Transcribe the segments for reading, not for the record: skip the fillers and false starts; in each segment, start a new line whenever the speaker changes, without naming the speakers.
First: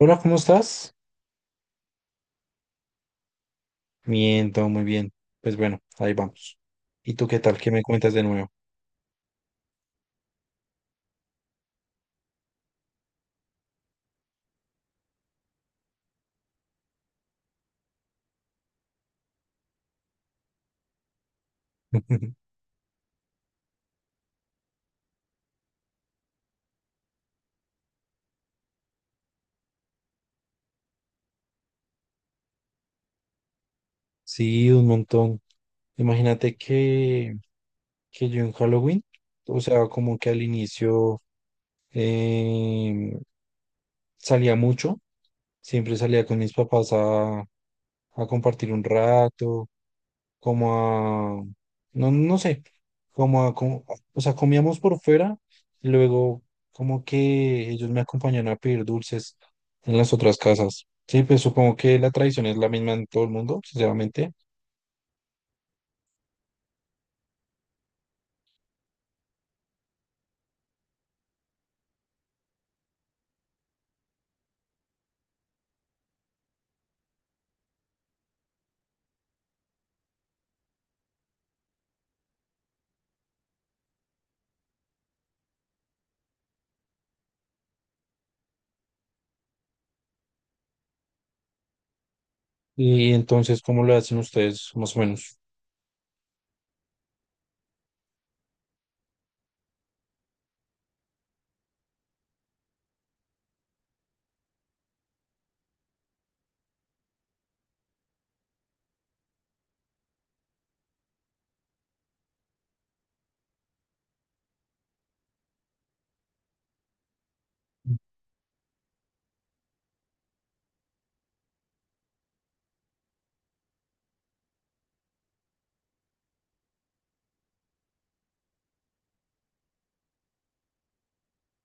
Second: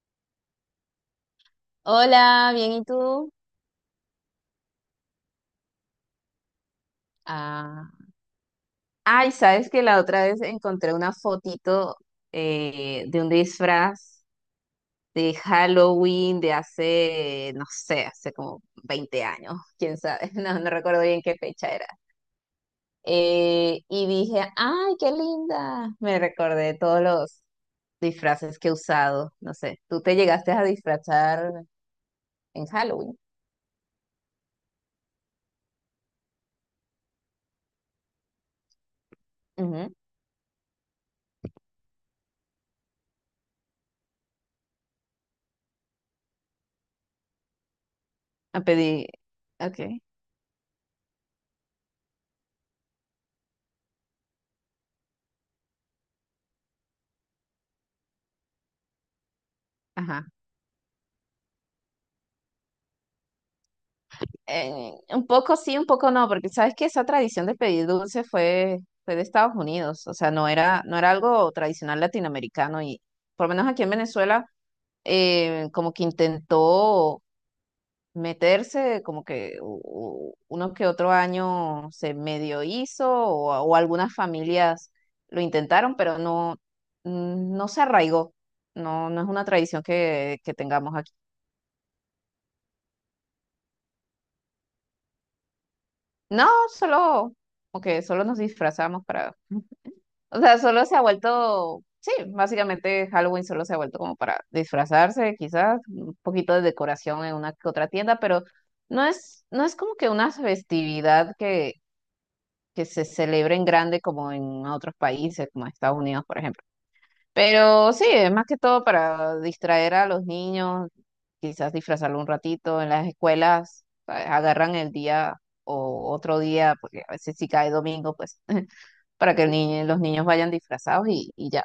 Hola, ¿cómo estás?
Hola, bien, ¿y tú?
Bien, todo muy bien. Pues bueno, ahí vamos. ¿Y tú qué tal? ¿Qué me
Ah,
cuentas de nuevo?
ay, sabes que la otra vez encontré una fotito de un disfraz de Halloween de hace, no sé, hace como 20 años, quién sabe, no recuerdo bien qué fecha era. Y dije, ay, qué linda. Me recordé todos los disfraces que he usado, no sé, tú te llegaste a disfrazar en Halloween.
Sí, un montón. Imagínate que yo en Halloween, o sea,
Ujú.
como que al inicio em, salía mucho, siempre salía con mis papás a
A
compartir un
pedir,
rato,
ok,
como a, no, no sé, como a, como- o sea, comíamos por fuera, y luego como que ellos me acompañaban a pedir dulces en las
ajá.
otras casas. Sí, pues supongo que la tradición es la misma en todo el mundo, sinceramente.
Un poco sí, un poco no, porque sabes que esa tradición de pedir dulce fue de Estados Unidos, o sea, no era algo tradicional latinoamericano y por lo menos aquí en Venezuela como que intentó meterse, como que uno que otro año se medio hizo o algunas familias lo intentaron, pero no, no se arraigó, no, no es una tradición que tengamos aquí.
Y entonces, ¿cómo lo hacen ustedes, más o menos?
No, solo, como que solo nos disfrazamos para… O sea, solo se ha vuelto, sí, básicamente Halloween solo se ha vuelto como para disfrazarse, quizás, un poquito de decoración en una que otra tienda, pero no es como que una festividad que se celebre en grande como en otros países, como Estados Unidos, por ejemplo. Pero sí, es más que todo para distraer a los niños, quizás disfrazarlo un ratito. En las escuelas, ¿sabes? Agarran el día o otro día, porque a veces si cae domingo, pues, para que el los niños vayan disfrazados y ya.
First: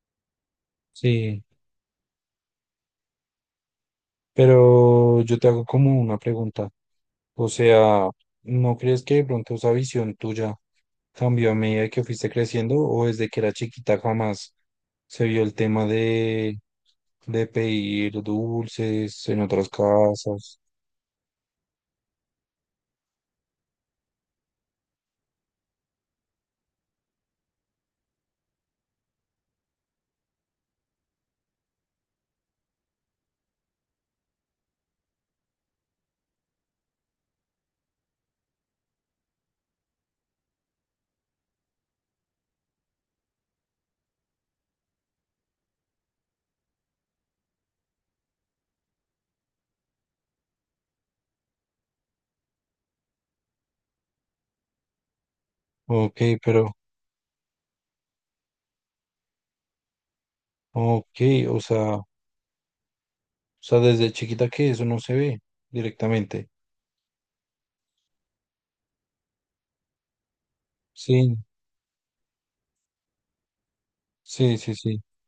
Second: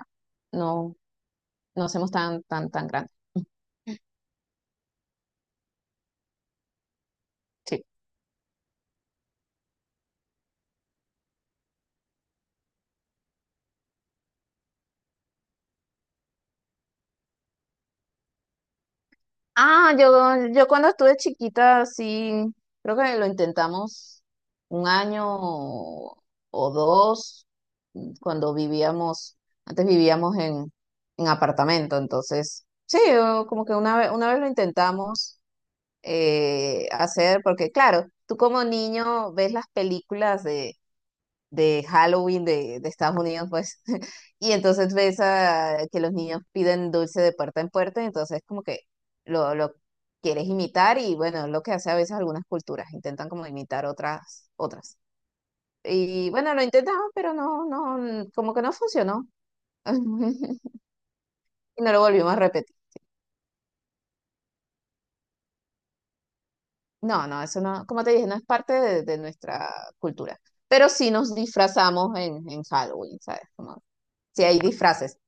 No,
Sí,
no hacemos tan, tan, tan grandes.
pero yo te hago como una pregunta. O
Sí.
sea, ¿no crees que de pronto esa visión tuya cambió a medida que fuiste creciendo o desde que era chiquita jamás se vio el tema de pedir dulces en otras
Ah,
casas?
yo cuando estuve chiquita, sí, creo que lo intentamos un año o dos, cuando vivíamos, antes vivíamos en apartamento, entonces, sí, o como que una vez lo intentamos hacer, porque claro, tú como niño ves las películas de Halloween de Estados Unidos, pues, y entonces ves a, que los niños piden dulce de puerta en puerta, entonces como que lo quieres imitar y bueno, es lo que hace a veces algunas culturas, intentan como imitar otras, otras.
Ok,
Y bueno, lo
pero,
intentamos, pero no, no, como que no funcionó.
ok, o
Y no
sea,
lo
o
volvimos a repetir.
sea, desde chiquita que eso no se ve directamente.
No, no, eso no, como te dije, no es parte de nuestra cultura. Pero sí nos
Sí.
disfrazamos en Halloween, ¿sabes? Como, sí
Sí,
hay
sí, sí.
disfraces,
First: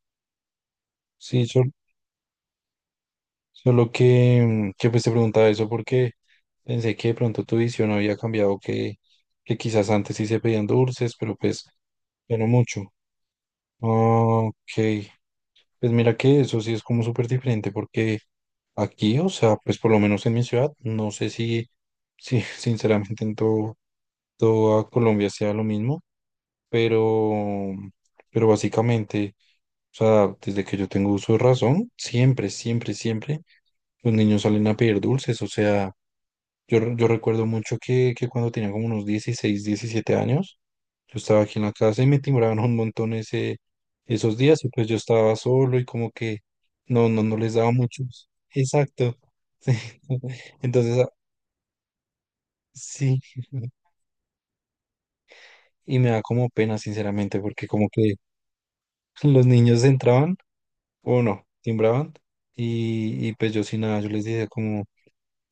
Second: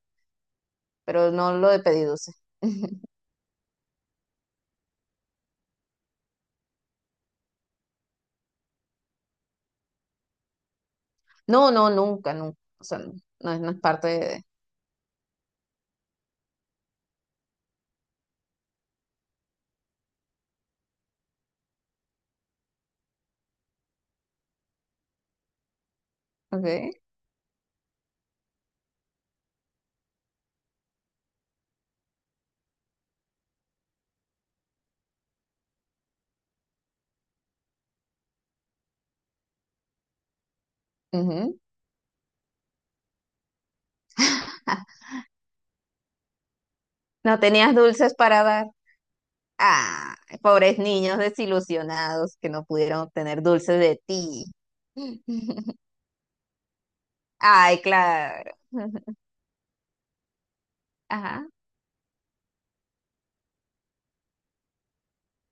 pero
Sí,
no lo
sol-
de pedir dulce.
Solo que que pues te preguntaba eso porque pensé que de pronto tu visión había cambiado, que quizás antes sí se pedían dulces, pero pues
No, no, nunca,
ya no
nunca.
mucho.
O sea, no, no es parte de...
Ah, ok, pues mira que eso sí es como súper diferente porque aquí, o sea, pues por lo menos en mi ciudad, no sé si sinceramente en toda Colombia sea lo mismo,
Okay.
pero, pero básicamente... O sea, desde que yo tengo uso de razón, siempre, siempre, siempre los niños salen a pedir dulces. O sea, yo recuerdo mucho que cuando tenía como unos 16 17 años, yo estaba
Ujú.
aquí en la casa y me timbraban un montón esos días y pues yo estaba solo y como que no, no, no
No
les daba
tenías dulces
muchos.
para dar.
Exacto. Sí.
Ah, pobres
Entonces, ah,
niños desilusionados que no pudieron
sí.
obtener dulces de ti.
Y me da como pena, sinceramente, porque
Ay,
como que
claro.
los niños entraban o no,
Ajá.
timbraban y pues yo sin nada, yo les decía como,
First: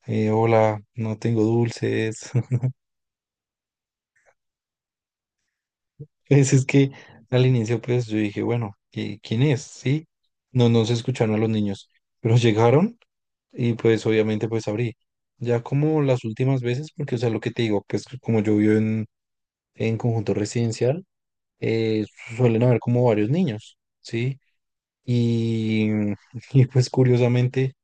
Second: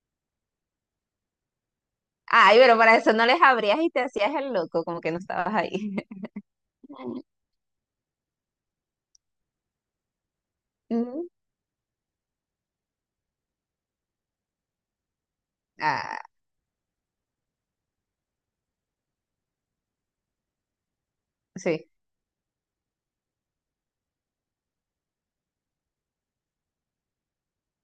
hola, no tengo dulces.
Ay, pero para eso no les abrías y te hacías el loco, como que no estabas ahí.
Pues es que al inicio pues yo dije, bueno, ¿quién es? ¿Sí? No, no se
Ujú.
escucharon a los niños, pero llegaron y pues obviamente pues abrí. Ya como
Ah,
las últimas veces, porque o sea, lo que te digo, pues como yo vivo en conjunto residencial,
sí.
eh, suelen haber como varios niños, ¿sí? Y y pues curiosamente...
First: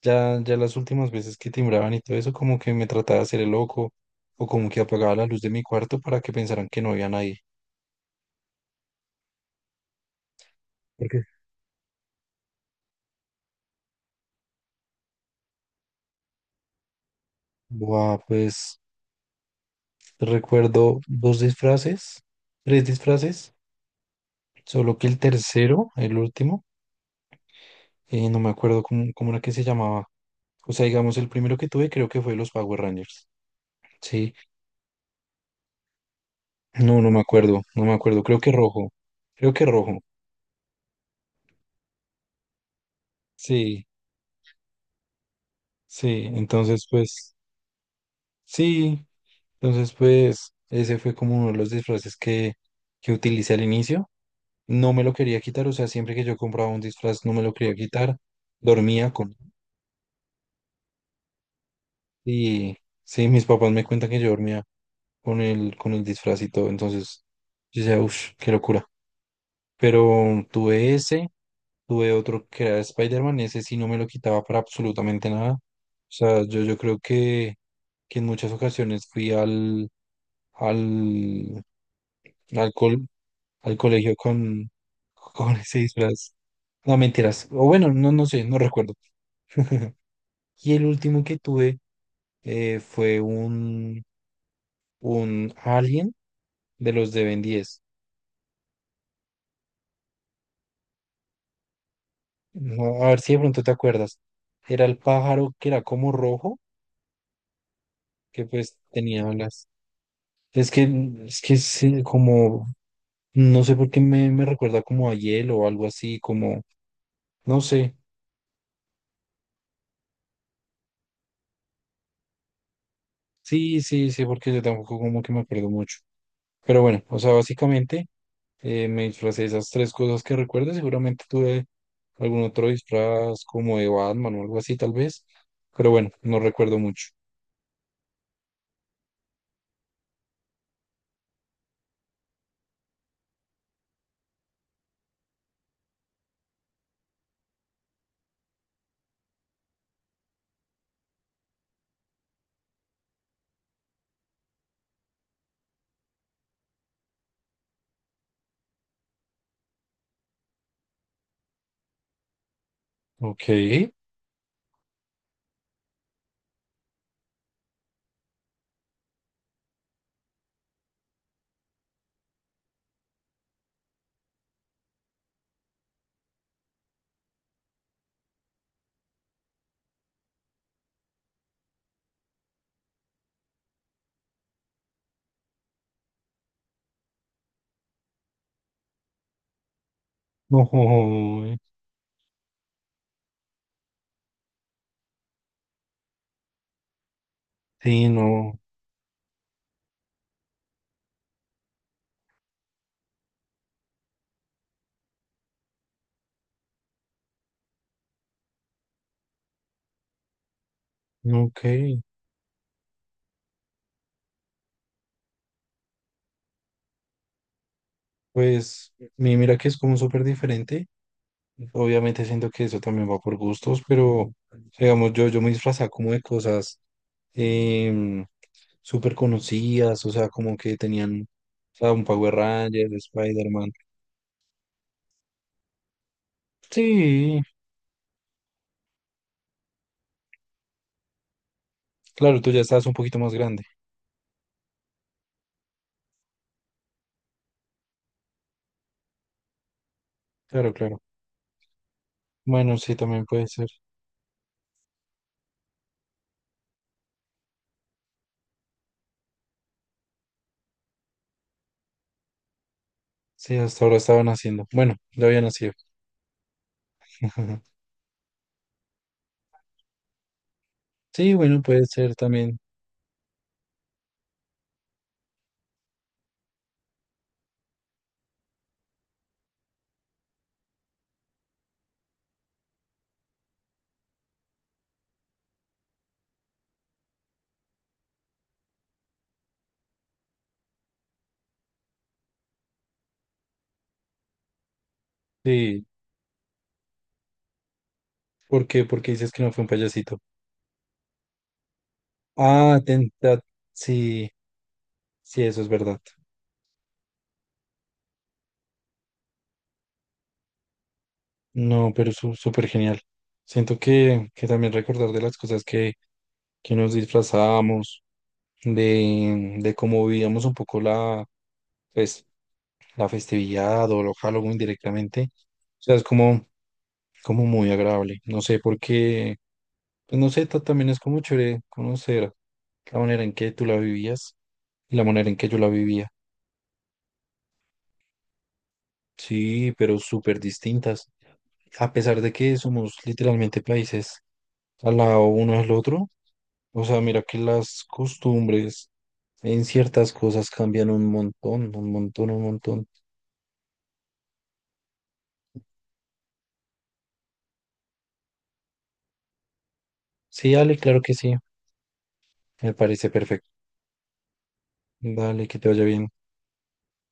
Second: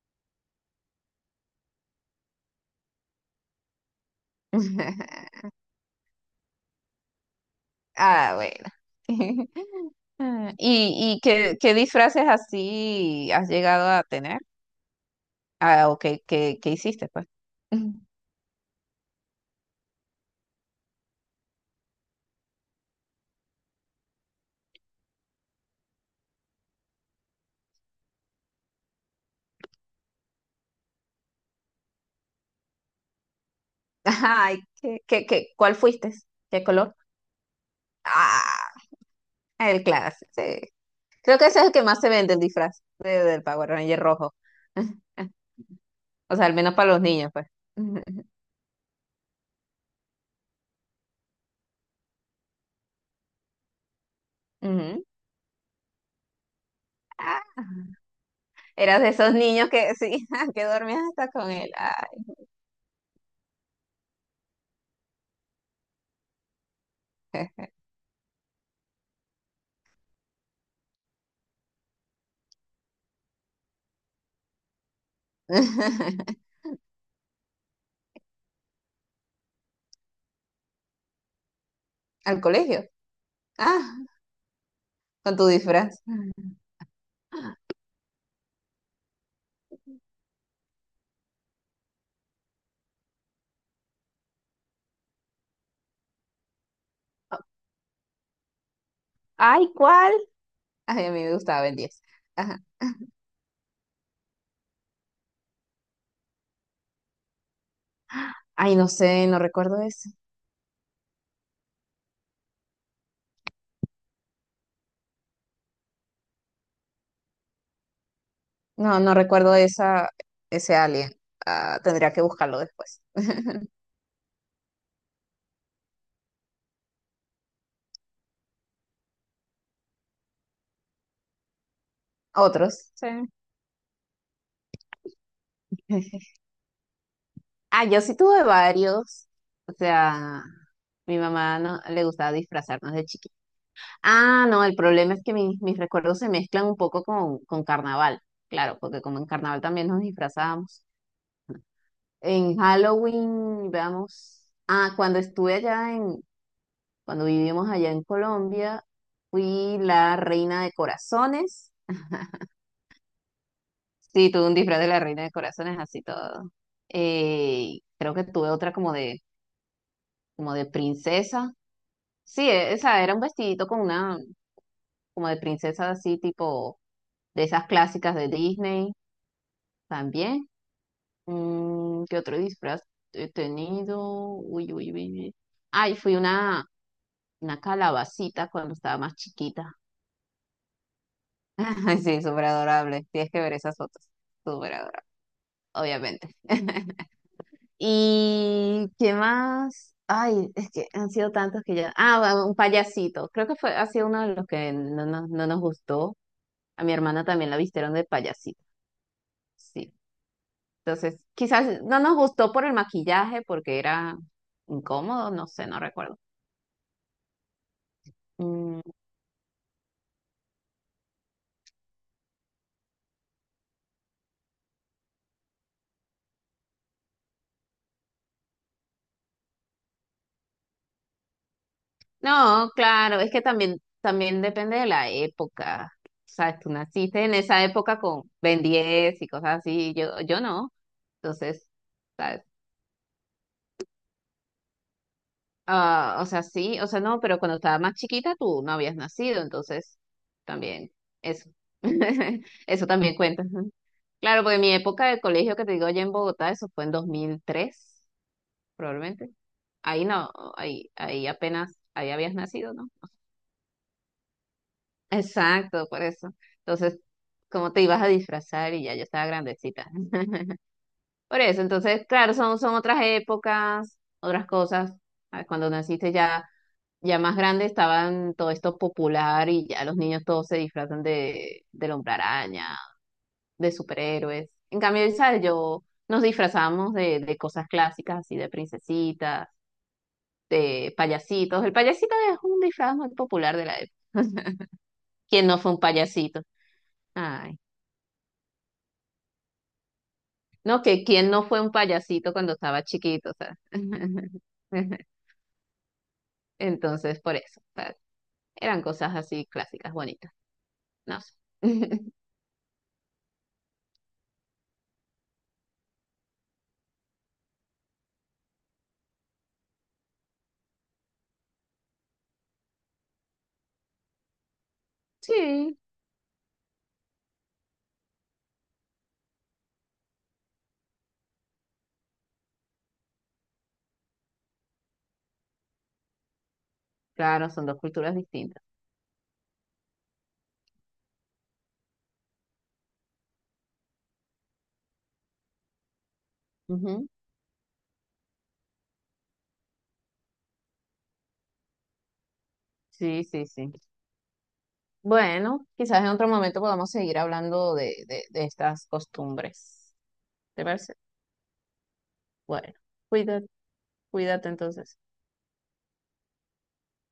Ya las últimas veces que timbraban y todo eso, como que me trataba de hacer el loco o como que apagaba la luz de mi cuarto para que pensaran que no había nadie.
Ah, bueno.
¿Por
¿Y, y
qué?
qué, qué disfraces así has llegado a tener? Ah, ok, ¿qué, qué hiciste, pues? Ujú.
Buah, pues recuerdo dos disfraces, tres disfraces, solo que el tercero, el último, no me acuerdo cómo era que se llamaba. O sea, digamos, el primero que tuve creo que fue los Power Rangers. Sí,
Ay, ¿qué, qué, qué? ¿Cuál fuiste? ¿Qué color?
no, no me acuerdo, no me acuerdo, creo
Ah,
que rojo, creo que
el
rojo.
clásico, sí. Creo que ese es el que más se vende, el disfraz de- del Power
Sí,
Ranger rojo.
sí,
O sea, al menos
entonces
para los niños,
pues
pues. Ujú.
sí, entonces, pues, ese fue como uno de los disfraces que utilicé al inicio. No me
Ujú.
lo quería quitar, o sea, siempre que yo compraba un disfraz no me lo
Ah,
quería quitar.
eras de
Dormía con...
esos niños que, sí, que dormías hasta con él. Ay.
Y sí, mis papás me cuentan que yo dormía con el disfraz y todo. Entonces, yo decía, uff, qué locura. Pero tuve ese, tuve otro que era Spider-Man, ese sí no me lo quitaba para absolutamente nada. O sea, yo creo que en muchas ocasiones fui al,
Al colegio.
alcohol al
Ah,
colegio
con tu
con ese
disfraz.
disfraz. No, mentiras. O bueno, no, no sé, no recuerdo. Y el último que tuve fue un alien de los de Ben 10.
Ay, ¿cuál? Ay, a mí me gustaba el diez. Ajá.
No, a ver si de pronto te acuerdas. Era el pájaro que era como rojo, que
Ay,
pues
no sé,
tenía
no
alas.
recuerdo eso.
Es que, es que es como, no sé por qué me recuerda como a hielo o algo así, como, no sé.
No recuerdo esa, ese alien. Ah, tendría que buscarlo después.
Sí, sí, sí, porque yo tampoco como que me acuerdo mucho. Pero bueno, o sea, básicamente me disfracé de esas tres cosas que recuerdo. Seguramente tuve algún otro
Otros. Sí.
disfraz como de Batman o algo así, tal vez. Pero bueno, no recuerdo mucho.
Ah, yo sí tuve varios. O sea, mi mamá no le gustaba disfrazarnos de chiquita. Ah, no, el problema es que mis, mis recuerdos se mezclan un poco con carnaval. Claro, porque como en carnaval también nos disfrazábamos. En Halloween, veamos. Ah, cuando estuve allá en, cuando vivimos allá en Colombia, fui la reina de corazones.
Ok.
Sí, tuve un disfraz de la Reina de Corazones, así todo. Creo que tuve otra como como de princesa. Sí, esa era un vestidito con una, como de princesa así, tipo de esas clásicas de Disney también. ¿Qué otro disfraz he tenido? Uy, uy, uy, uy. Ay, fui una calabacita cuando estaba más chiquita.
Ojo,
Ay, sí, súper adorable. Tienes que ver esas fotos. Súper adorable, obviamente.
sí, no.
¿Y qué más? Ay, es que han sido tantos que ya. Ah, bueno, un payasito. Creo que fue, ha sido uno de los que no, nos no nos gustó. A mi hermana también la vistieron de payasito. Sí. Entonces,
Ok.
quizás no nos gustó por el maquillaje, porque era incómodo, no sé, no recuerdo. Mm,
Pues mira que es como súper diferente. Obviamente siento que eso también va por gustos, pero digamos, yo me disfrazaba como de cosas em, súper conocidas, o sea, como que tenían, o sea, un Power
no,
Ranger,
claro, es que
Spider-Man.
también, también depende de la época. Sabes, tú naciste en
Sí,
esa época con Ben 10 y cosas así. Yo no. Entonces,
claro,
¿sabes?
tú ya estabas un poquito más grande.
Ah, o sea, sí, o sea, no, pero cuando estaba más chiquita tú no habías nacido, entonces
Claro,
también
claro.
eso.
Bueno,
Eso
sí,
también
también
cuenta.
puede ser.
Ujú. Claro, porque mi época de colegio que te digo allá en Bogotá, eso fue en 2003 probablemente. Ahí no, ahí, ahí apenas, ahí habías nacido, ¿no?
Sí, hasta ahora estaban haciendo. Bueno, ya había nacido.
Exacto, por eso. Entonces, ¿cómo te ibas a disfrazar? Y ya yo estaba grandecita.
Sí,
Por eso,
bueno, puede
entonces,
ser
claro,
también.
son, son otras épocas, otras cosas. Ah, cuando naciste ya… Ya más grande estaban todo esto popular y ya los niños todos se disfrazan del hombre araña, de superhéroes. En cambio, ¿sabes? Yo nos disfrazamos de cosas clásicas, así de princesitas, de payasitos. El payasito es un disfraz muy popular de la época. ¿Quién no fue un
Sí.
payasito? Ay,
¿Por qué? Porque dices que no fue un payasito.
no, que quién no fue un payasito cuando
Ah,
estaba chiquito, o
tenta.
sea.
Sí, sí, eso es verdad.
Entonces, por eso, o sea, eran cosas así clásicas, bonitas. No sé.
No, pero súper genial. Siento que también recordar de las cosas que nos disfrazábamos, de cómo vivíamos un poco la, pues, la festividad o lo Halloween directamente.
Sí,
O sea, es como. Como muy agradable. No sé por qué, pues no sé, también es como chévere conocer la manera en que tú la vivías y la manera en que yo la vivía.
claro, son dos culturas distintas.
Sí, pero súper distintas. A pesar de que somos literalmente países al lado uno del otro, o sea,
Ujú.
mira que las costumbres en ciertas cosas cambian un montón, un montón, un montón.
Sí, sí, sí. Bueno, quizás en otro momento podamos seguir hablando de estas costumbres.
Sí,
¿Te
dale,
parece?
claro que sí, me
Bueno,
parece perfecto.
cuídate, cuídate entonces.
Dale, que te vaya bien.